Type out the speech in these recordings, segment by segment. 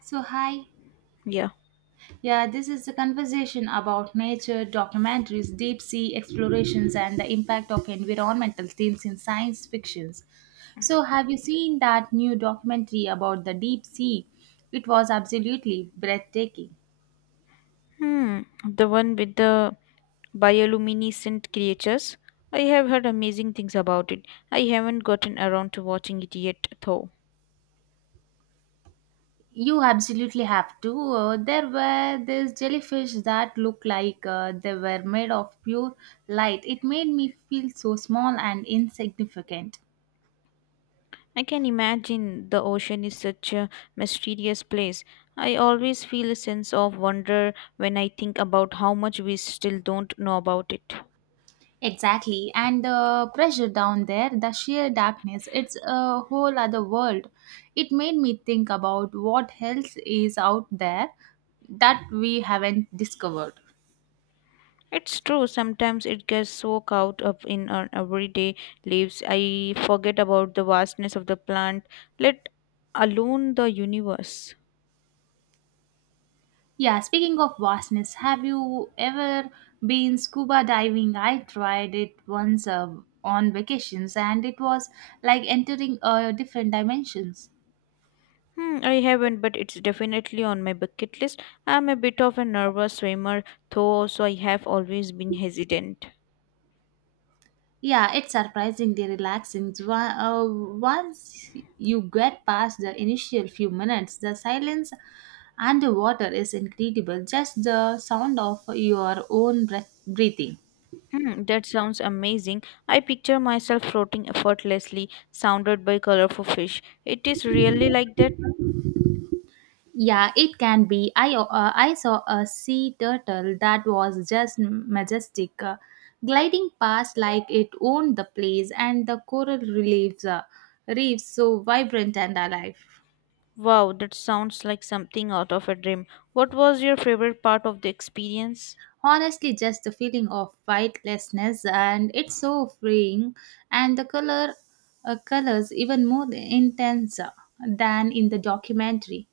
So, hi. Yeah. Yeah, this is a conversation about nature, documentaries, deep sea explorations, and the impact of environmental themes in science fictions. So, have you seen that new documentary about the deep sea? It was absolutely breathtaking. Hmm. The one with the bioluminescent creatures. I have heard amazing things about it. I haven't gotten around to watching it yet, though. You absolutely have to. There were these jellyfish that looked like they were made of pure light. It made me feel so small and insignificant. I can imagine the ocean is such a mysterious place. I always feel a sense of wonder when I think about how much we still don't know about it. Exactly, and the pressure down there, the sheer darkness, it's a whole other world. It made me think about what else is out there that we haven't discovered. It's true, sometimes it gets so caught up in our everyday lives. I forget about the vastness of the plant, let alone the universe. Yeah, speaking of vastness, have you ever been scuba diving? I tried it once on vacations and it was like entering a different dimensions. Hmm, I haven't, but it's definitely on my bucket list. I'm a bit of a nervous swimmer, though, so I have always been hesitant. Yeah, it's surprisingly relaxing. Once you get past the initial few minutes, the silence underwater is incredible. Just the sound of your own breathing. Hmm, that sounds amazing. I picture myself floating effortlessly, surrounded by colorful fish. It is really like that. Yeah, it can be. I saw a sea turtle that was just majestic, gliding past like it owned the place, and the reefs so vibrant and alive. Wow, that sounds like something out of a dream. What was your favorite part of the experience? Honestly, just the feeling of weightlessness, and it's so freeing, and the colors even more intense than in the documentary.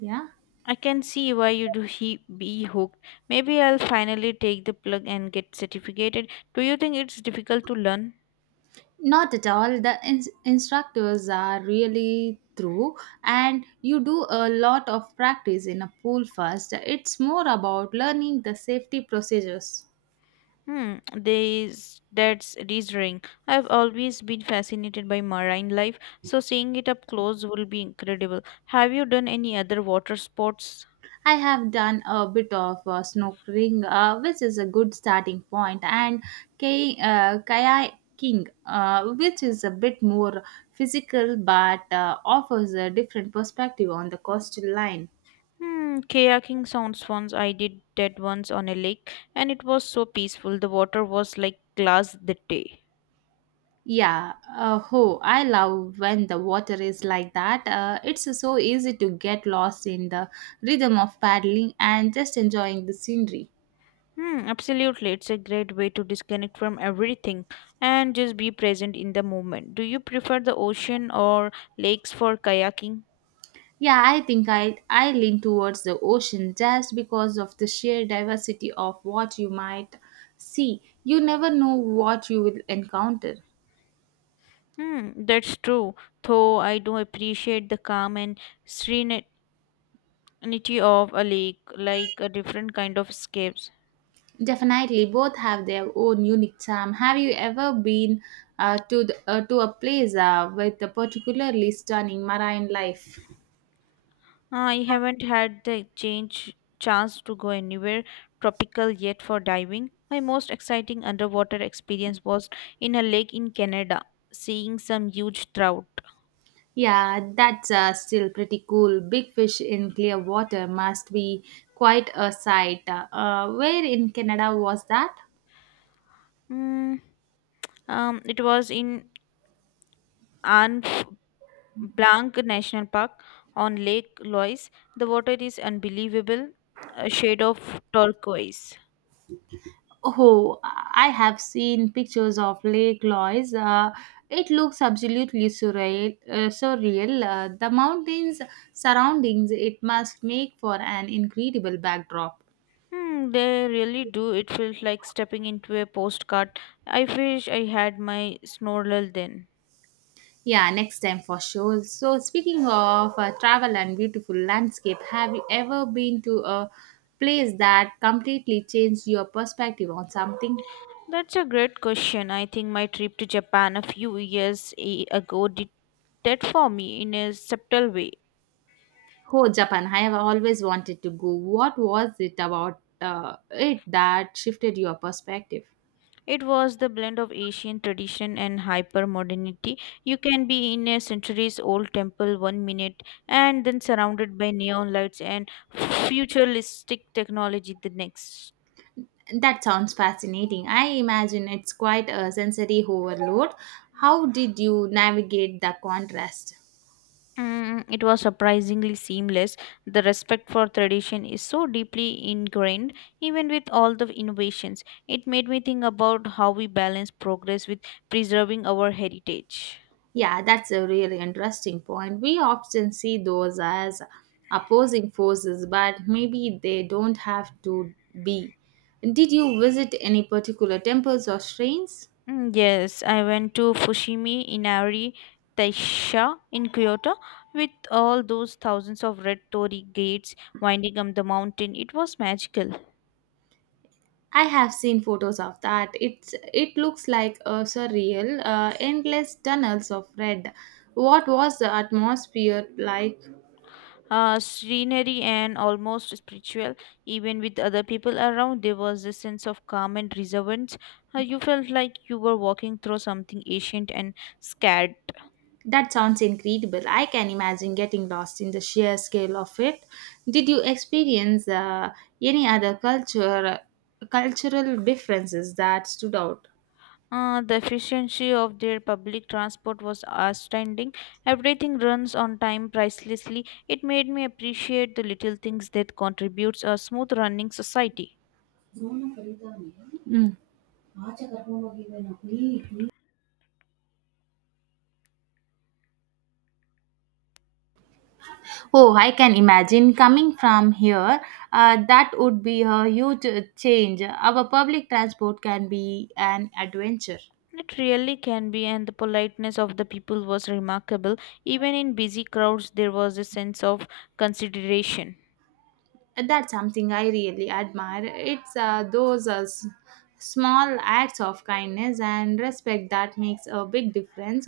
Yeah. I can see why you'd he be hooked. Maybe I'll finally take the plug and get certificated. Do you think it's difficult to learn? Not at all, the instructors are really through, and you do a lot of practice in a pool first. It's more about learning the safety procedures. Hmm, This that's dizzying. I've always been fascinated by marine life, so seeing it up close will be incredible. Have you done any other water sports? I have done a bit of snorkeling, which is a good starting point, and kayaking, which is a bit more physical but offers a different perspective on the coastal line. Hmm, kayaking sounds fun. I did that once on a lake, and it was so peaceful. The water was like glass that day. Yeah, I love when the water is like that. It's so easy to get lost in the rhythm of paddling and just enjoying the scenery. Hmm, absolutely. It's a great way to disconnect from everything and just be present in the moment. Do you prefer the ocean or lakes for kayaking? Yeah, I think I lean towards the ocean just because of the sheer diversity of what you might see. You never know what you will encounter. Hmm, that's true, though I do appreciate the calm and serenity of a lake, like a different kind of escapes. Definitely, both have their own unique charm. Have you ever been to to a place with a particularly stunning marine life? Ah, I haven't had the change chance to go anywhere tropical yet for diving. My most exciting underwater experience was in a lake in Canada, seeing some huge trout. Yeah, that's still pretty cool. Big fish in clear water must be quite a sight. Where in Canada was that? Hmm, it was in Banff, Blanc National Park on Lake Loise. The water is unbelievable, a shade of turquoise. Oh, I have seen pictures of Lake Loise. It looks absolutely surreal. The mountains surroundings it must make for an incredible backdrop. Hmm, they really do. It feels like stepping into a postcard. I wish I had my snorkel then. Yeah, next time for sure. So, speaking of travel and beautiful landscape, have you ever been to a place that completely changed your perspective on something? That's a great question. I think my trip to Japan a few ago did that for me in a subtle way. Oh, Japan! I have always wanted to go. What was it about it that shifted your perspective? It was the blend of Asian tradition and hyper modernity. You can be in a centuries old temple one minute and then surrounded by neon lights and futuristic technology the next. That sounds fascinating. I imagine it's quite a sensory overload. How did you navigate the contrast? Mm, it was surprisingly seamless. The respect for tradition is so deeply ingrained, even with all the innovations. It made me think about how we balance progress with preserving our heritage. Yeah, that's a really interesting point. We often see those as opposing forces, but maybe they don't have to be. Did you visit any particular temples or shrines? Mm, yes, I went to Fushimi Inari Taisha in Kyoto with all those thousands of red torii gates winding up the mountain. It was magical, I have seen photos of that. It looks like a surreal, endless tunnels of red. What was the atmosphere like? Scenery, and almost spiritual. Even with other people around, there was a sense of calm and reservance. You felt like you were walking through something ancient and scared. That sounds incredible. I can imagine getting lost in the sheer scale of it. Did you experience any cultural differences that stood out? The efficiency of their public transport was outstanding. Everything runs on time pricelessly. It made me appreciate the little things that contributes a smooth running society. Mm. Oh, I can imagine coming from here. That would be a huge change. Our public transport can be an adventure. It really can be, and the politeness of the people was remarkable. Even in busy crowds, there was a sense of consideration. And that's something I really admire. It's those small acts of kindness and respect that makes a big difference.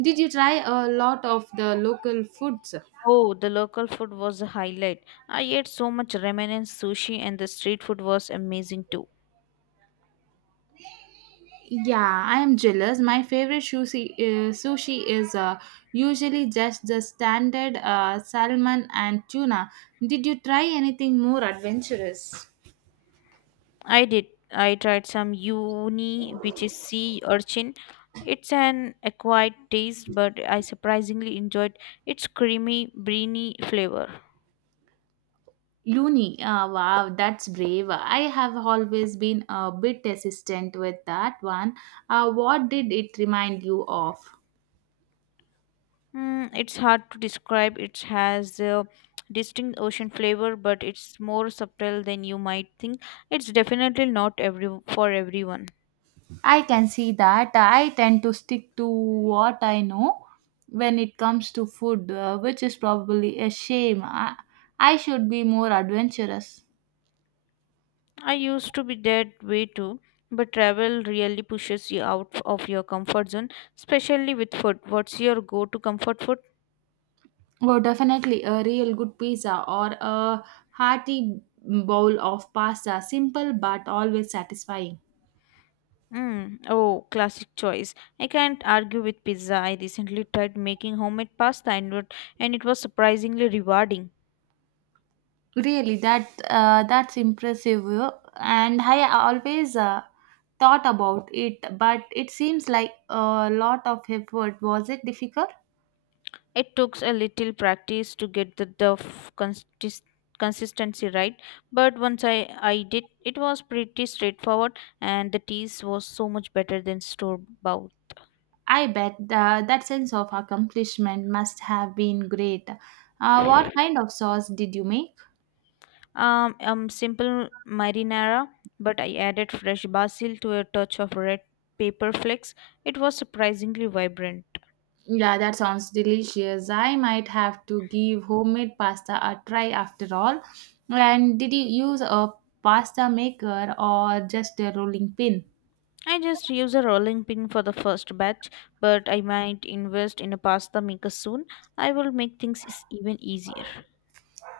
Did you try a lot of the local foods? Oh, the local food was a highlight. I ate so much ramen and sushi, and the street food was amazing too. Yeah, I am jealous. My favorite sushi is usually just the standard salmon and tuna. Did you try anything more adventurous? I did. I tried some uni, which is sea urchin. It's an acquired taste, but I surprisingly enjoyed its creamy, briny flavor. Looney, ah, wow, that's brave. I have always been a bit hesitant with that one. Ah, what did it remind you of? Mm, it's hard to describe. It has a distinct ocean flavor, but it's more subtle than you might think. It's definitely not every for everyone. I can see that. I tend to stick to what I know when it comes to food, which is probably a shame. I should be more adventurous. I used to be that way too, but travel really pushes you out of your comfort zone, especially with food. What's your go-to comfort food? Oh, definitely a real good pizza or a hearty bowl of pasta. Simple but always satisfying. Mm, oh, classic choice. I can't argue with pizza. I recently tried making homemade pasta and it was surprisingly rewarding. Really, that's impressive, and I always thought about it, but it seems like a lot of effort. Was it difficult? It took a little practice to get the consistency right, but once I did, it was pretty straightforward and the taste was so much better than store bought. I bet that sense of accomplishment must have been great. What kind of sauce did you make? Simple marinara, but I added fresh basil to a touch of red pepper flakes. It was surprisingly vibrant. Yeah, that sounds delicious. I might have to give homemade pasta a try after all. And did you use a pasta maker or just a rolling pin? I just use a rolling pin for the first batch, but I might invest in a pasta maker soon. I will make even easier.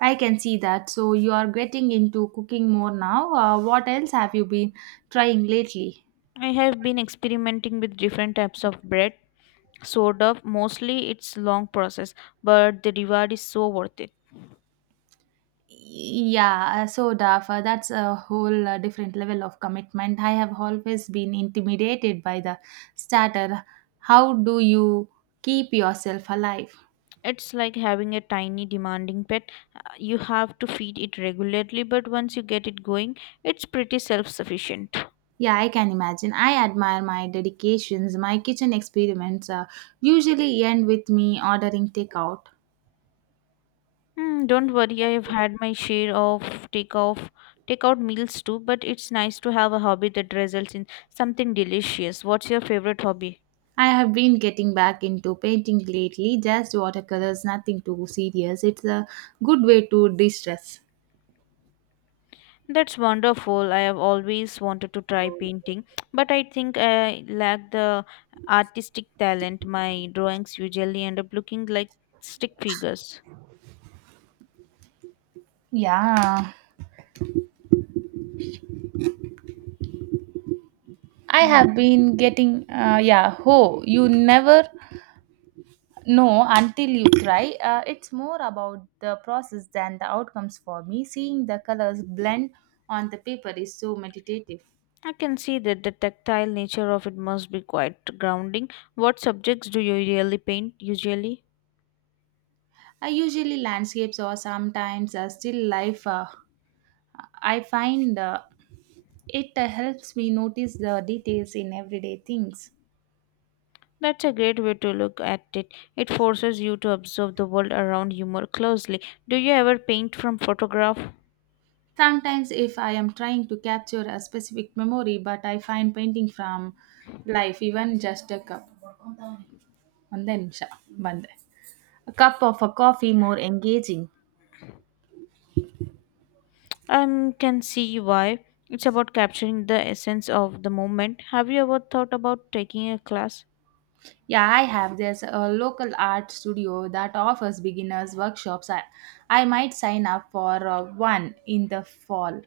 I can see that. So you are getting into cooking more now. What else have you been trying lately? I have been experimenting with different types of bread, sort of. Mostly it's long process, but the reward is so worth it. Yeah, so Dafa, that's a whole different level of commitment. I have always been intimidated by the starter. How do you keep yourself alive? It's like having a tiny demanding pet. You have to feed it regularly, but once you get it going, it's pretty self-sufficient. Yeah, I can imagine. I admire my dedications. My kitchen experiments usually end with me ordering takeout. Hmm. Don't worry, I've had my share of take off take out meals too, but it's nice to have a hobby that results in something delicious. What's your favorite hobby? I have been getting back into painting lately, just watercolors, nothing too serious. It's a good way to distress. That's wonderful. I have always wanted to try painting, but I think I lack the artistic talent. My drawings usually end up looking like stick figures. Yeah, I Hmm. have been getting, yeah, oh, you never know until you try. It's more about the process than the outcomes for me. Seeing the colors blend on the paper is so meditative. I can see that the tactile nature of it must be quite grounding. What subjects do you really paint usually? I usually landscapes or sometimes still life. I find. It helps me notice the details in everyday things. That's a great way to look at it. It forces you to observe the world around you more closely. Do you ever paint from photograph? Sometimes, if I am trying to capture a specific memory, but I find painting from life, even just a cup, and then sha- bande. A cup of a coffee more engaging. I can see why. It's about capturing the essence of the moment. Have you ever thought about taking a class? Yeah, I have. There's a local art studio that offers beginners workshops. I might sign up for one in the fall.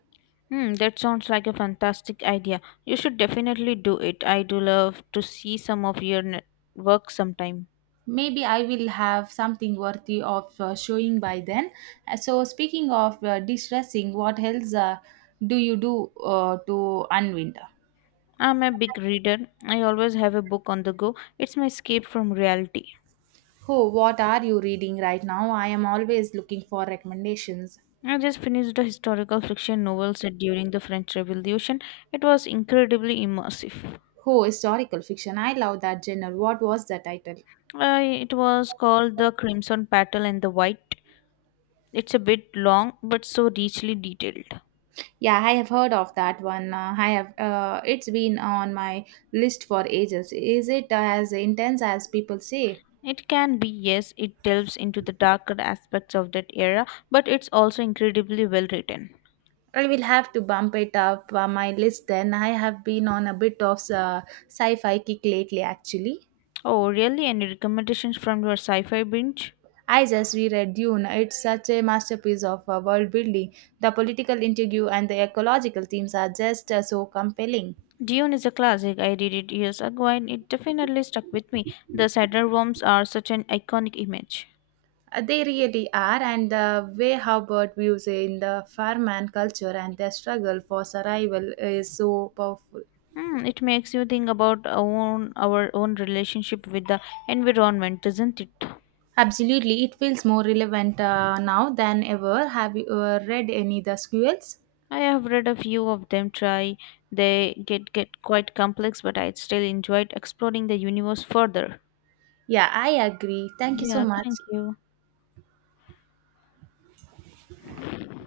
Hmm, that sounds like a fantastic idea. You should definitely do it. I do love to see some of work sometime. Maybe I will have something worthy of showing by then. So, speaking of distressing, what else do you do to unwind? I'm a big reader. I always have a book on the go. It's my escape from reality. Oh, what are you reading right now? I am always looking for recommendations. I just finished a historical fiction novel set during the French Revolution. It was incredibly immersive. Oh, historical fiction, I love that genre. What was the title? It was called The Crimson Petal and the White. It's a bit long but so richly detailed. Yeah, I have heard of that one. I have It's been on my list for ages. Is it as intense as people say? It can be, yes, it delves into the darker aspects of that era, but it's also incredibly well written. I will have to bump it up my list then. I have been on a bit of sci fi kick lately, actually. Oh, really? Any recommendations from your sci fi binge? I just reread Dune. It's such a masterpiece of world building. The political intrigue and the ecological themes are just so compelling. Dune is a classic. I read it years ago and it definitely stuck with me. The Saddleworms are such an iconic image. They really are, and the way Hubbard views in the farmland culture and their struggle for survival is so powerful. Mm, it makes you think about our own relationship with the environment, doesn't it? Absolutely, it feels more relevant now than ever. Have you read any of the squirrels? I have read a few of them try. They get quite complex, but I still enjoyed exploring the universe further. Yeah, I agree. Thank you so Yeah, much. thank you.